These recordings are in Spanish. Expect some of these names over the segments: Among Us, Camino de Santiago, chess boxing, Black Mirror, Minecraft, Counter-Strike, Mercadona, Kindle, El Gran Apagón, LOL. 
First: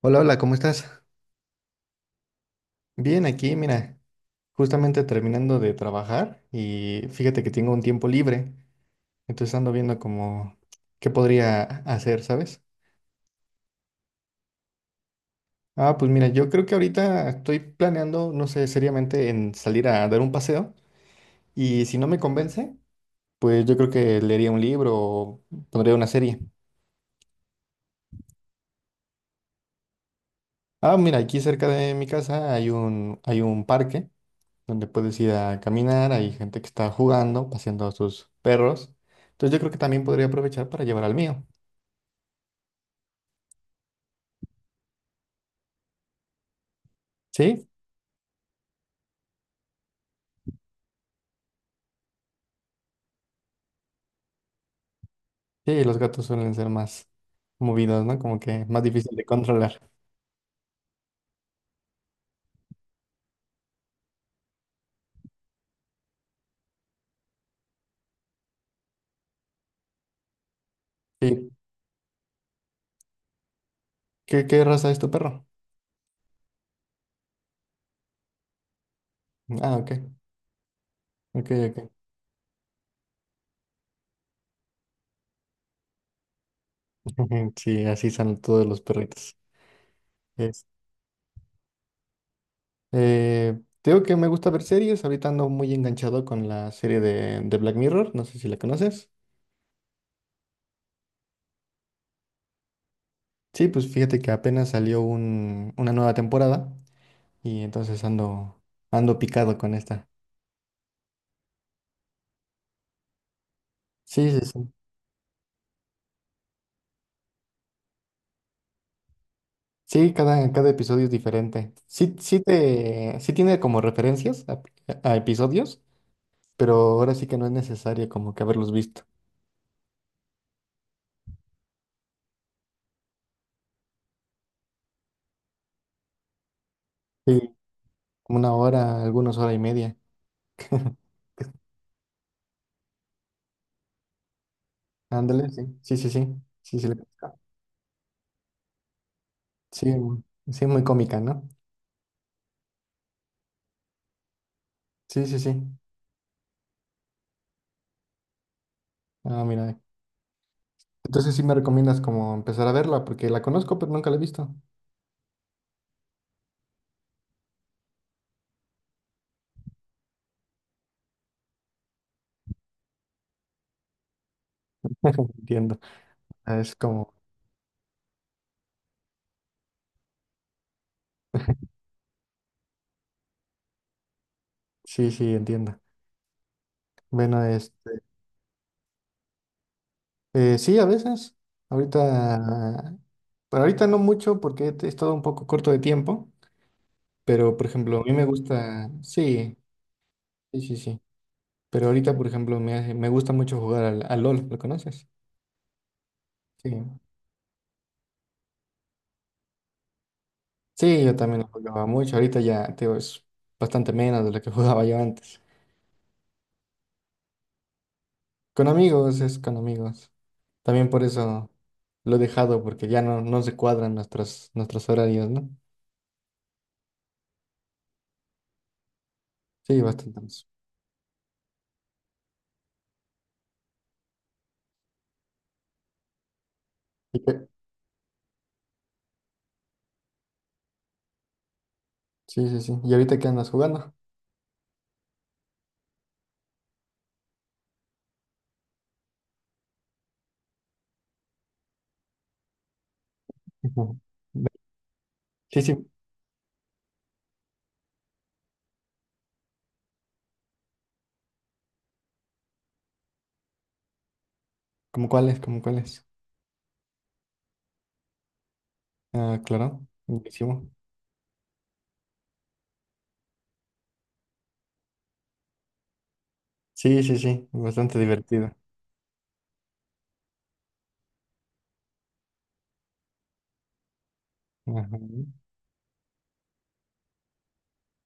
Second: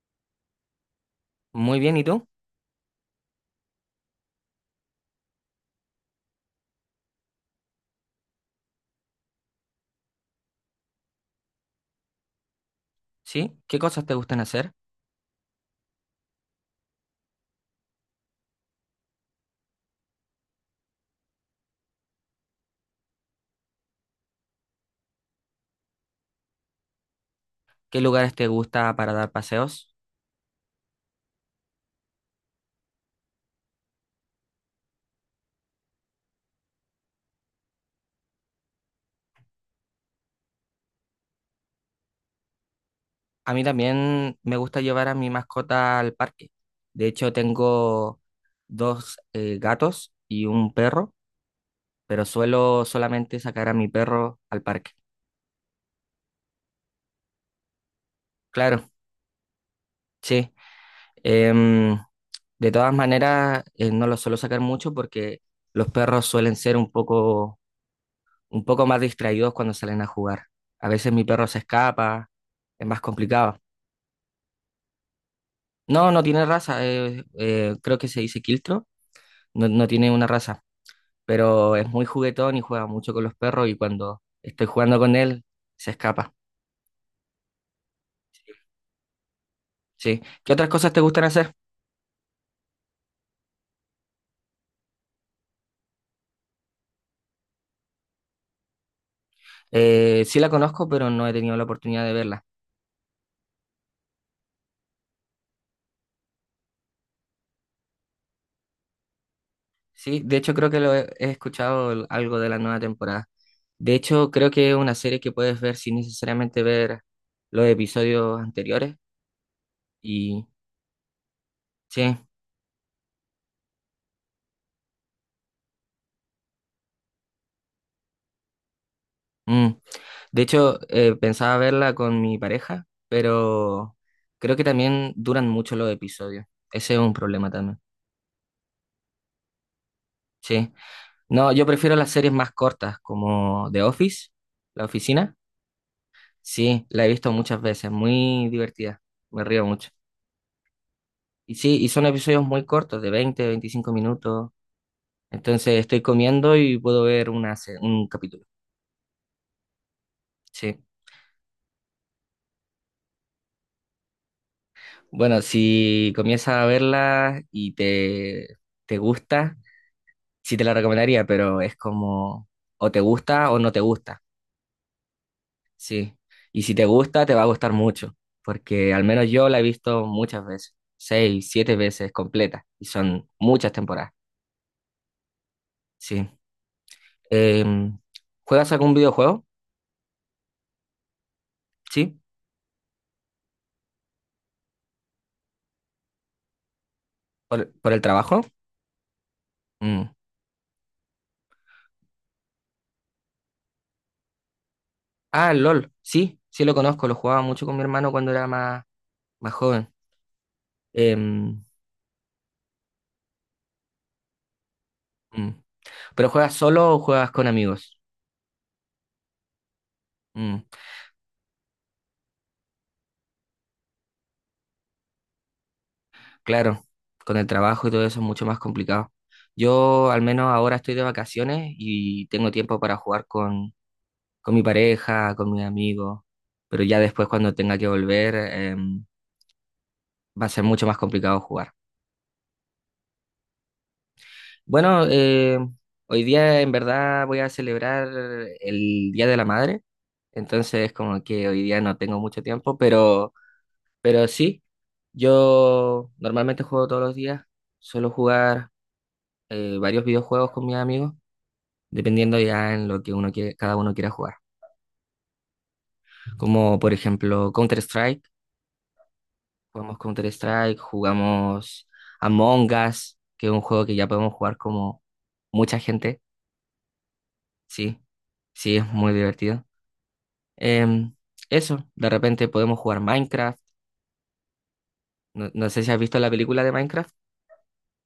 Hola, hola, ¿cómo estás? Muy bien, ¿y tú? Bien, aquí, mira, justamente terminando de trabajar y fíjate que tengo un tiempo libre, entonces ando viendo como qué podría hacer, ¿sabes? ¿Sí? ¿Qué cosas te gustan hacer? Ah, pues mira, yo creo que ahorita estoy planeando, no sé, seriamente en salir a dar un paseo y si no me convence, pues yo creo que leería un libro o pondría una serie. ¿Qué lugares te gusta para dar paseos? Ah, mira, aquí cerca de mi casa hay hay un parque, donde puedes ir a caminar, hay gente que está jugando, paseando a sus perros. Entonces yo creo que también podría aprovechar para llevar al mío. A mí también me gusta llevar a mi mascota al parque. De hecho, ¿Sí? tengo dos gatos y un perro, pero suelo solamente sacar a mi perro al parque. Sí, los gatos suelen ser más movidos, ¿no? Como que más Claro, difícil de controlar. sí. Em, de todas maneras, no los suelo sacar mucho porque los perros suelen ser un poco más distraídos cuando salen a jugar. A veces mi perro Sí. se escapa, es más complicado. ¿Qué raza es tu perro? No, no tiene raza, creo que se dice quiltro, no, Ah, no ok. tiene una raza, Ok, pero es ok. muy juguetón y juega mucho con los perros y cuando estoy jugando con él se escapa. Sí, así son todos los perritos. Sí. ¿Qué Es. otras cosas te gustan hacer? Te digo que me gusta ver series. Ahorita ando muy enganchado con la serie de Black Mirror. No sé si la conoces. Sí la conozco, pero no he tenido la oportunidad de verla. Sí, pues fíjate que apenas salió una nueva temporada. Y entonces ando picado con esta. Sí, de hecho creo que lo he escuchado algo de la nueva temporada. De hecho, Sí, sí, creo que sí. es una serie que puedes ver sin necesariamente ver los episodios anteriores. Sí, Y cada episodio es diferente. sí. Sí, sí tiene como referencias a episodios, pero ahora sí que no es necesario como que haberlos visto. Mm. De hecho, pensaba verla con mi pareja, pero creo que también duran mucho los episodios. Ese es un problema Sí, también. como una hora, algunos hora y media. Sí. No, yo prefiero las series más cortas, como The Office, La Oficina. Ándale, sí, sí, sí, sí. Sí, Sí, sí, le la he visto conozco. muchas veces, muy divertida. Me río mucho. Sí, sí, muy cómica, ¿no? Y sí, y son episodios muy cortos, de 20, 25 minutos. Sí, sí, sí. Entonces estoy comiendo y puedo ver un capítulo. Ah, mira. Sí. Entonces sí me recomiendas como empezar a verla, porque la conozco, pero nunca la he visto. Bueno, si comienzas a verla y te gusta. Sí te la recomendaría, pero es como o te gusta o no te gusta, Entiendo. sí. Ah, Y es si te como, gusta, te va a gustar mucho, porque al menos yo la he visto muchas veces, seis, siete veces completa, y son muchas temporadas, sí, sí, entiendo. sí. Bueno, es Em, ¿Juegas algún videojuego? Sí, a veces. Sí, Ahorita, pero ahorita no mucho porque he estado un poco corto de tiempo, pero por por el ejemplo, a mí me trabajo. gusta, sí, Mm. sí, sí, sí. Pero ahorita, por ejemplo, me gusta mucho jugar al LOL, ¿lo conoces? Ah, el LOL, sí, sí Sí. lo conozco, lo jugaba mucho con mi hermano cuando era más joven. Sí, yo también lo Em, jugaba mucho. Ahorita ya, te digo, es bastante menos de lo que jugaba yo antes. mm. ¿Pero juegas solo o juegas con amigos? Con amigos, es con amigos. Mm. También por eso lo he dejado, porque no se cuadran nuestros horarios, ¿no? Claro, con el trabajo y todo eso es mucho más complicado. Sí, Yo bastante al menos más. ahora estoy de vacaciones y tengo tiempo para jugar con mi pareja, con mis amigos, pero ya ¿Y después qué? cuando tenga que volver va a ser mucho más complicado jugar. Sí, sí, sí. ¿Y ahorita qué andas jugando? Bueno, hoy día en verdad voy a celebrar el Día de la Madre, entonces como que hoy día no tengo mucho tiempo, pero, Ujú. pero sí, Sí, sí, yo normalmente juego todos los días, suelo jugar varios videojuegos con mis amigos, dependiendo ya en lo que uno quiere, cada uno quiera jugar. Como cuáles. Como por ejemplo Ah, claro, buenísimo. Counter-Strike, jugamos Among Us, que es un juego que ya podemos jugar como mucha gente, Sí, sí, sí, bastante sí, divertido. sí, es muy divertido. Em, Eso, de repente podemos jugar Minecraft. Ajá. No, no sé si has visto la película de Minecraft,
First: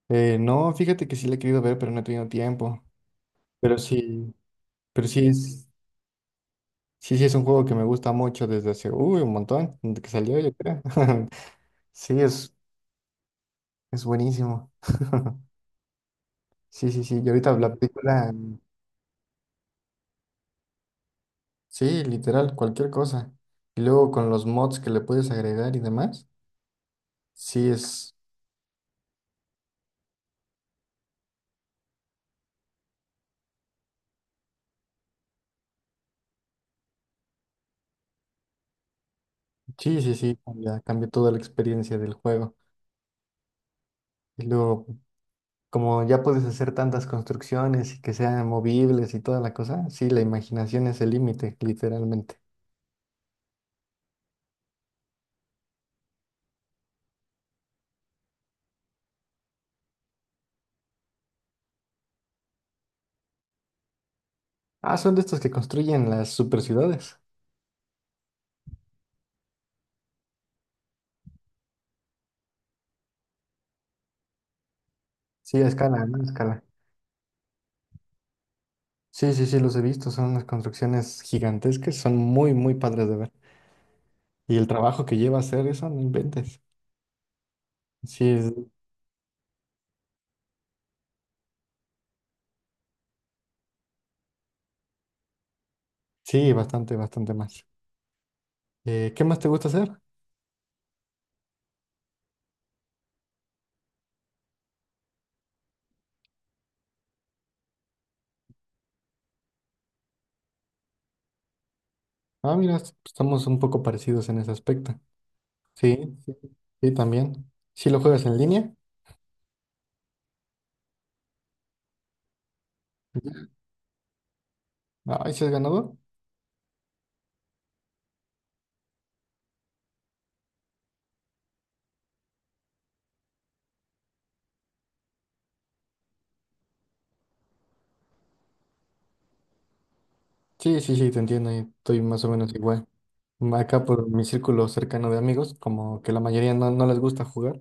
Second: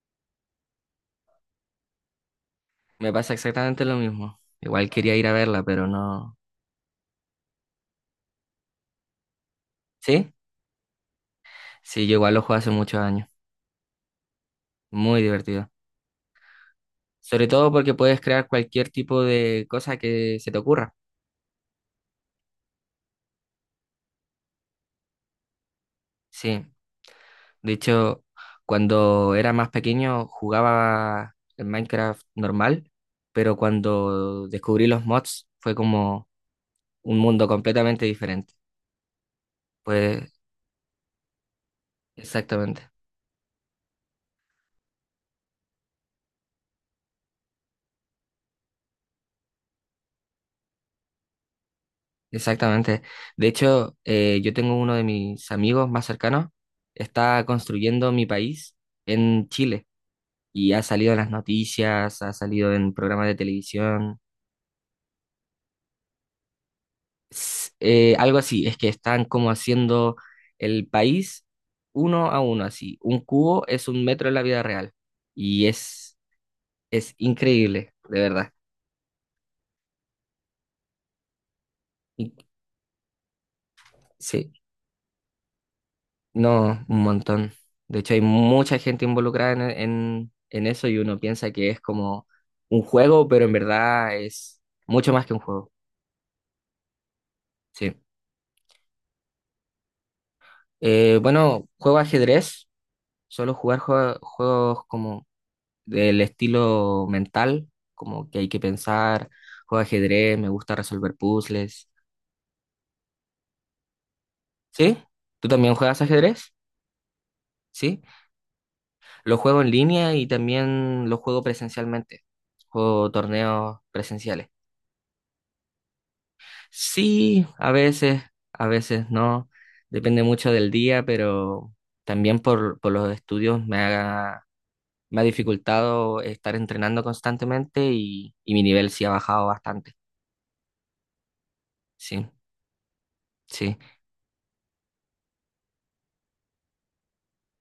No, fíjate que sí le he querido ver, pero no he tenido tiempo. me pasa Pero exactamente lo sí, mismo. Igual pero quería ir sí a verla, es, pero no. sí, sí es un juego que me gusta mucho desde hace, uy, un montón, desde que ¿Sí? salió, yo creo. Sí, yo Sí, igual lo juego hace muchos años. es buenísimo. Muy divertido. Sí, sí, sí. Y Sobre ahorita todo la porque puedes película, crear cualquier tipo de cosa que se te ocurra. sí, literal, cualquier cosa. Y luego con los mods que le puedes agregar y demás, Sí, sí de es. hecho, cuando era más pequeño jugaba el Minecraft normal, pero cuando descubrí los mods fue como un mundo completamente diferente. Sí, sí, Pues sí, cambia toda la experiencia del juego. exactamente, Y luego, como ya puedes hacer tantas construcciones y que sean movibles y toda la cosa, sí, la imaginación es el límite, literalmente. exactamente. De hecho, yo tengo uno de mis amigos más cercanos, está construyendo mi país en Chile y ha salido en las noticias, ha salido en programas de televisión. Ah, son de estos que construyen las super ciudades. Algo así, es que están como haciendo el país uno a uno, así. Un cubo es un metro en la vida real Sí, y a escala, es, ¿no? A escala. es increíble, de verdad. Sí, sí, sí, los he visto, son unas construcciones gigantescas, son Y- muy, muy padres de ver. sí, Y el trabajo que lleva hacer eso, no inventes. no, un montón. De hecho, hay Sí, mucha gente involucrada en eso y uno piensa que es como un juego, pero en verdad es mucho más que un juego. sí, bastante, bastante más. Sí. ¿Qué más te gusta hacer? Bueno, juego ajedrez, solo jugar juegos como del estilo mental, como que hay que pensar, juego ajedrez, me gusta resolver puzzles. Ah, mira, estamos un poco parecidos en ese ¿Sí? aspecto. ¿Tú también juegas Sí, sí, ajedrez? sí, también. ¿Sí lo ¿Sí? juegas en línea? Lo juego en línea y también lo juego presencialmente. Juego torneos presenciales. Ay, ¿sí has ganado? Sí, a veces no. Depende mucho del día, pero también por los estudios me ha dificultado estar entrenando constantemente y mi nivel sí ha bajado bastante. Sí, sí, sí, te entiendo y estoy más Sí, o menos igual. sí. Acá por mi círculo cercano de amigos, como que la mayoría no les gusta jugar,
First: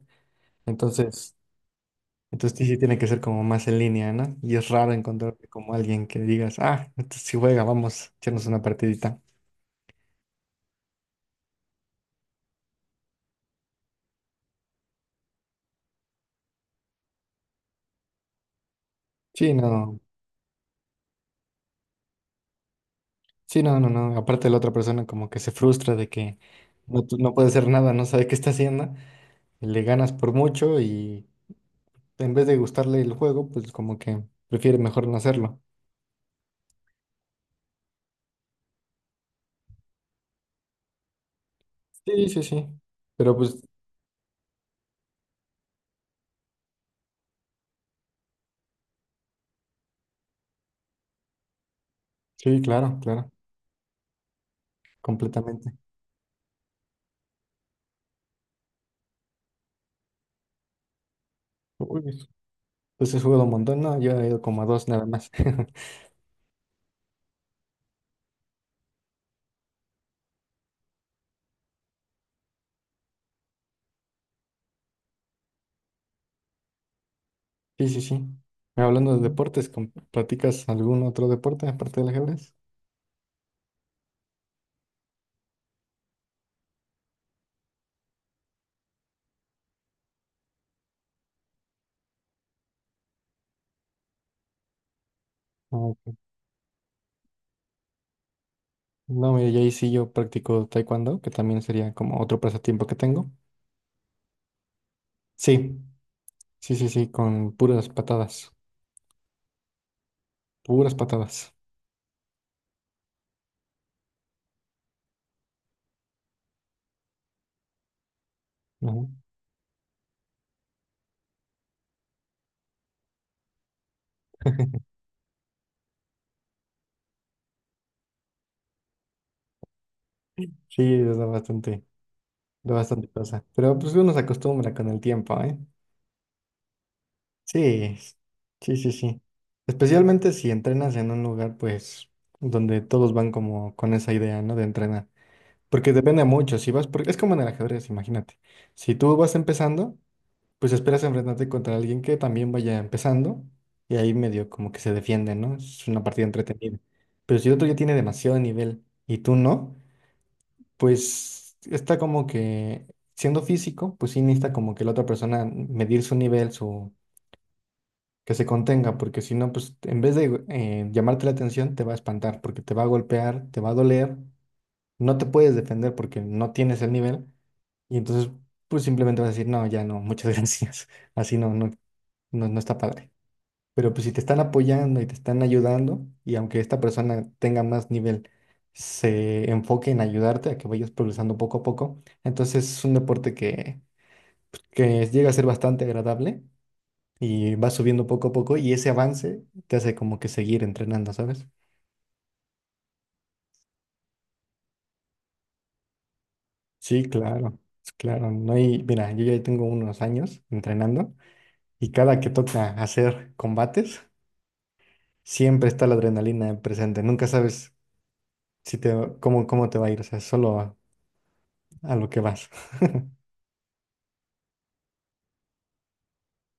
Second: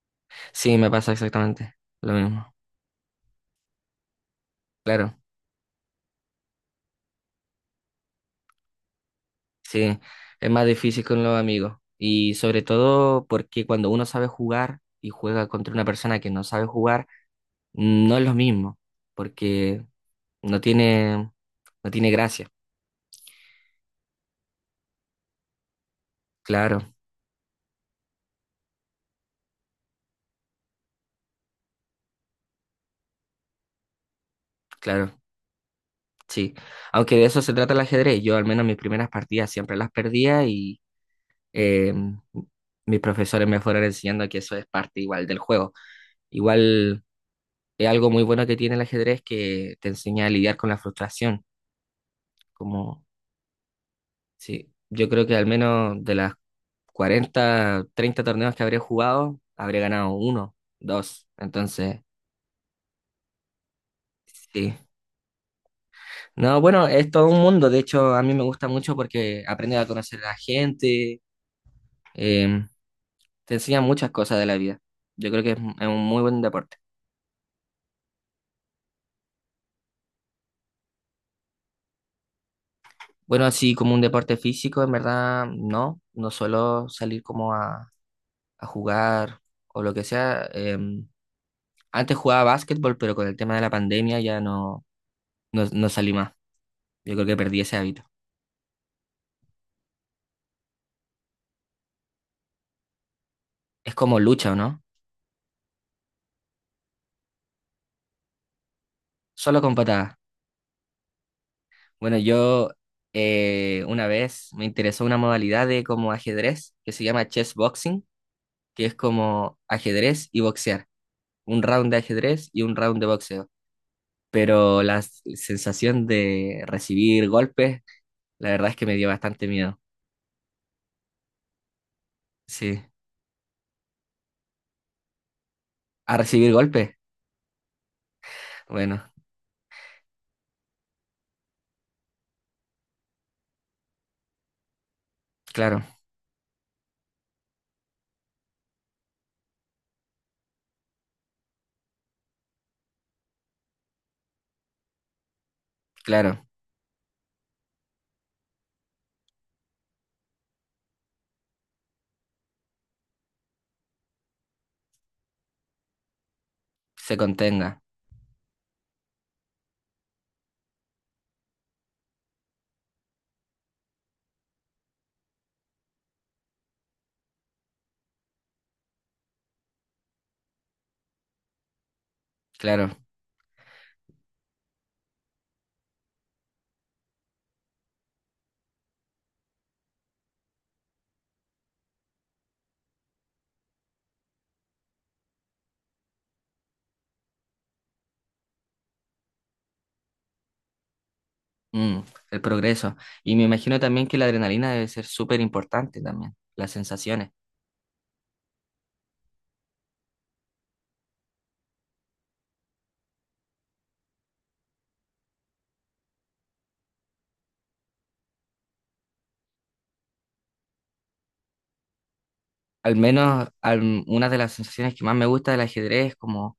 Sí, me pasa entonces, exactamente lo mismo. entonces sí, sí tiene que ser como más en línea, ¿no? Y es raro Claro, encontrarte como alguien que digas, ah, entonces sí juega, vamos a echarnos una partidita. sí, es más difícil con los amigos. Y sobre todo porque cuando uno sabe jugar y juega contra una persona que no sabe jugar, no es lo mismo, Sí, porque no, no tiene, no tiene gracia. sí, no, no, no. Aparte la otra persona como que se frustra de que Claro, no puede hacer nada, no sabe qué está haciendo, le ganas por mucho y en vez de gustarle el juego, pues como que prefiere mejor no claro, hacerlo. sí. Aunque de eso se trata el ajedrez. Yo al menos mis primeras partidas siempre las perdía y eh, Sí, sí, sí. mis Pero profesores pues, me fueron enseñando que eso es parte igual del juego. Igual es algo muy bueno que tiene el ajedrez que te enseña a lidiar con la frustración. sí, Como, claro, claro, sí, yo creo que al completamente. menos de las 40 30 torneos que habré jugado, habré ganado uno, dos. Entonces, Uy, pues he jugado un montón, ¿no? Yo he ido como a sí. dos nada más. No, bueno, es todo un mundo. De hecho, a mí me gusta mucho porque aprendes a conocer a la gente, eh, te enseña muchas cosas de la vida. Yo creo que es un muy buen deporte. Sí, sí, sí. Hablando de deportes, ¿practicas algún otro deporte aparte del ajedrez? Bueno, así como un deporte físico, en verdad, no. No suelo salir como a jugar o lo que sea. Antes jugaba básquetbol, pero con el tema de la pandemia ya no, Ah, no salí ok. más. Yo creo que perdí ese hábito. No, mira, y ahí sí yo practico taekwondo, que también sería como otro pasatiempo que tengo. Es como lucha, ¿o no? Sí, sí, sí, sí, con puras patadas, Solo con patadas. puras patadas. Bueno, yo una vez me interesó una modalidad de como ajedrez que se llama chess boxing, que es Ujú. como ajedrez y boxear. Un round de ajedrez y un round de boxeo. Pero la sensación de recibir golpes, la verdad es que me dio bastante miedo. Sí, es bastante de Sí. bastante cosa. Pero pues uno se acostumbra con el tiempo, ¿eh? ¿A recibir golpes? Sí, sí, sí, Bueno, sí. Especialmente si entrenas en un lugar, pues, donde todos van como con esa idea, ¿no? De entrenar. claro, Porque depende mucho, si vas, por... es como en el ajedrez, imagínate. Si tú vas empezando, pues esperas enfrentarte contra alguien que también vaya empezando y ahí medio como que se defiende, ¿no? Es una partida claro. entretenida. Pero si otro ya tiene demasiado nivel y tú no, pues está como que siendo físico, pues sí necesita como que la otra persona medir su nivel, su Se contenga. que se contenga, porque si no, pues en vez de llamarte la atención, te va a espantar, porque te va a golpear, te va a doler, no te puedes defender porque no tienes el nivel, y entonces pues simplemente vas a decir, no, ya no, muchas gracias, así no, no, no, no está Claro. padre. Pero pues si te están apoyando y te están ayudando, y aunque esta persona tenga más nivel, se enfoque en ayudarte a que vayas progresando poco a poco, entonces es un deporte que llega a ser bastante agradable y va subiendo poco a poco y ese avance te hace como que seguir entrenando, ¿sabes? Mm, el progreso. Y me imagino también que la adrenalina debe ser súper importante también, las Sí, sensaciones. claro, claro. No hay, mira, yo ya tengo unos años entrenando y cada que toca hacer combates, siempre está la adrenalina presente. Nunca sabes si te, cómo, cómo te va a ir. O sea, solo a lo que vas. Al menos una de las sensaciones que más me gusta del ajedrez es como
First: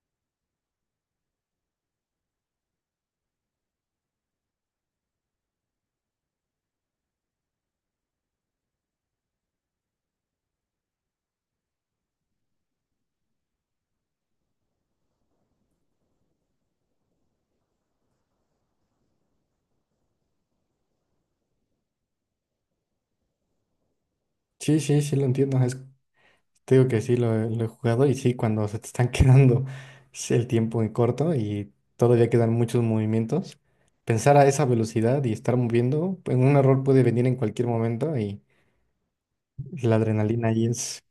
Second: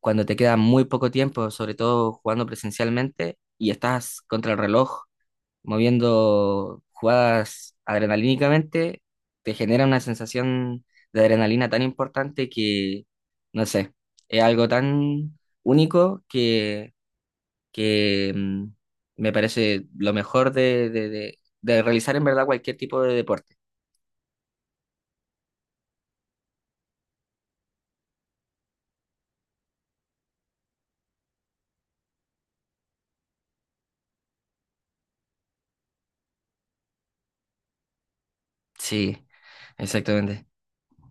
cuando te queda muy poco tiempo, sobre todo jugando presencialmente y estás contra el reloj moviendo jugadas adrenalínicamente, te genera una sensación de adrenalina tan importante que, no sé, es algo tan único que me parece lo mejor de realizar en verdad cualquier tipo de deporte. Sí, sí, sí lo entiendo. Te digo que lo he jugado y sí, cuando se te están quedando el tiempo en corto y todavía quedan muchos movimientos, pensar a esa velocidad y estar moviendo, pues, un error puede venir en cualquier momento y Sí, la exactamente. adrenalina ahí es,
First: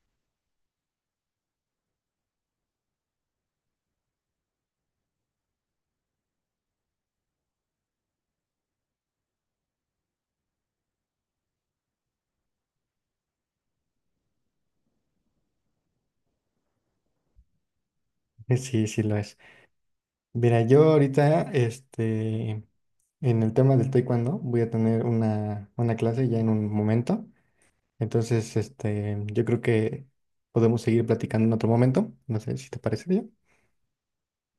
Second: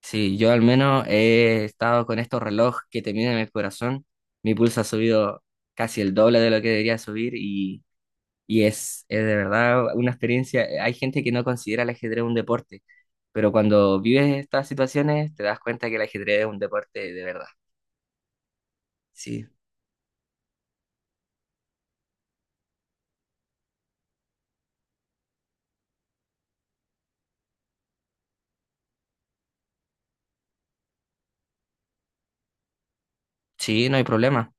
Sí, yo al menos he estado con estos relojes que te miden el corazón. Mi pulso ha subido casi el doble de lo que debería subir y es de verdad una experiencia. Hay gente que no considera el ajedrez un deporte, pero cuando vives estas situaciones te das cuenta que el ajedrez es un deporte de verdad. Sí, sí lo es. Sí, Mira, yo ahorita, este, en el tema del taekwondo, voy a tener una clase ya en un momento. Entonces, este, yo creo que podemos seguir platicando en otro momento. No sé si te parece bien. sí, no hay problema.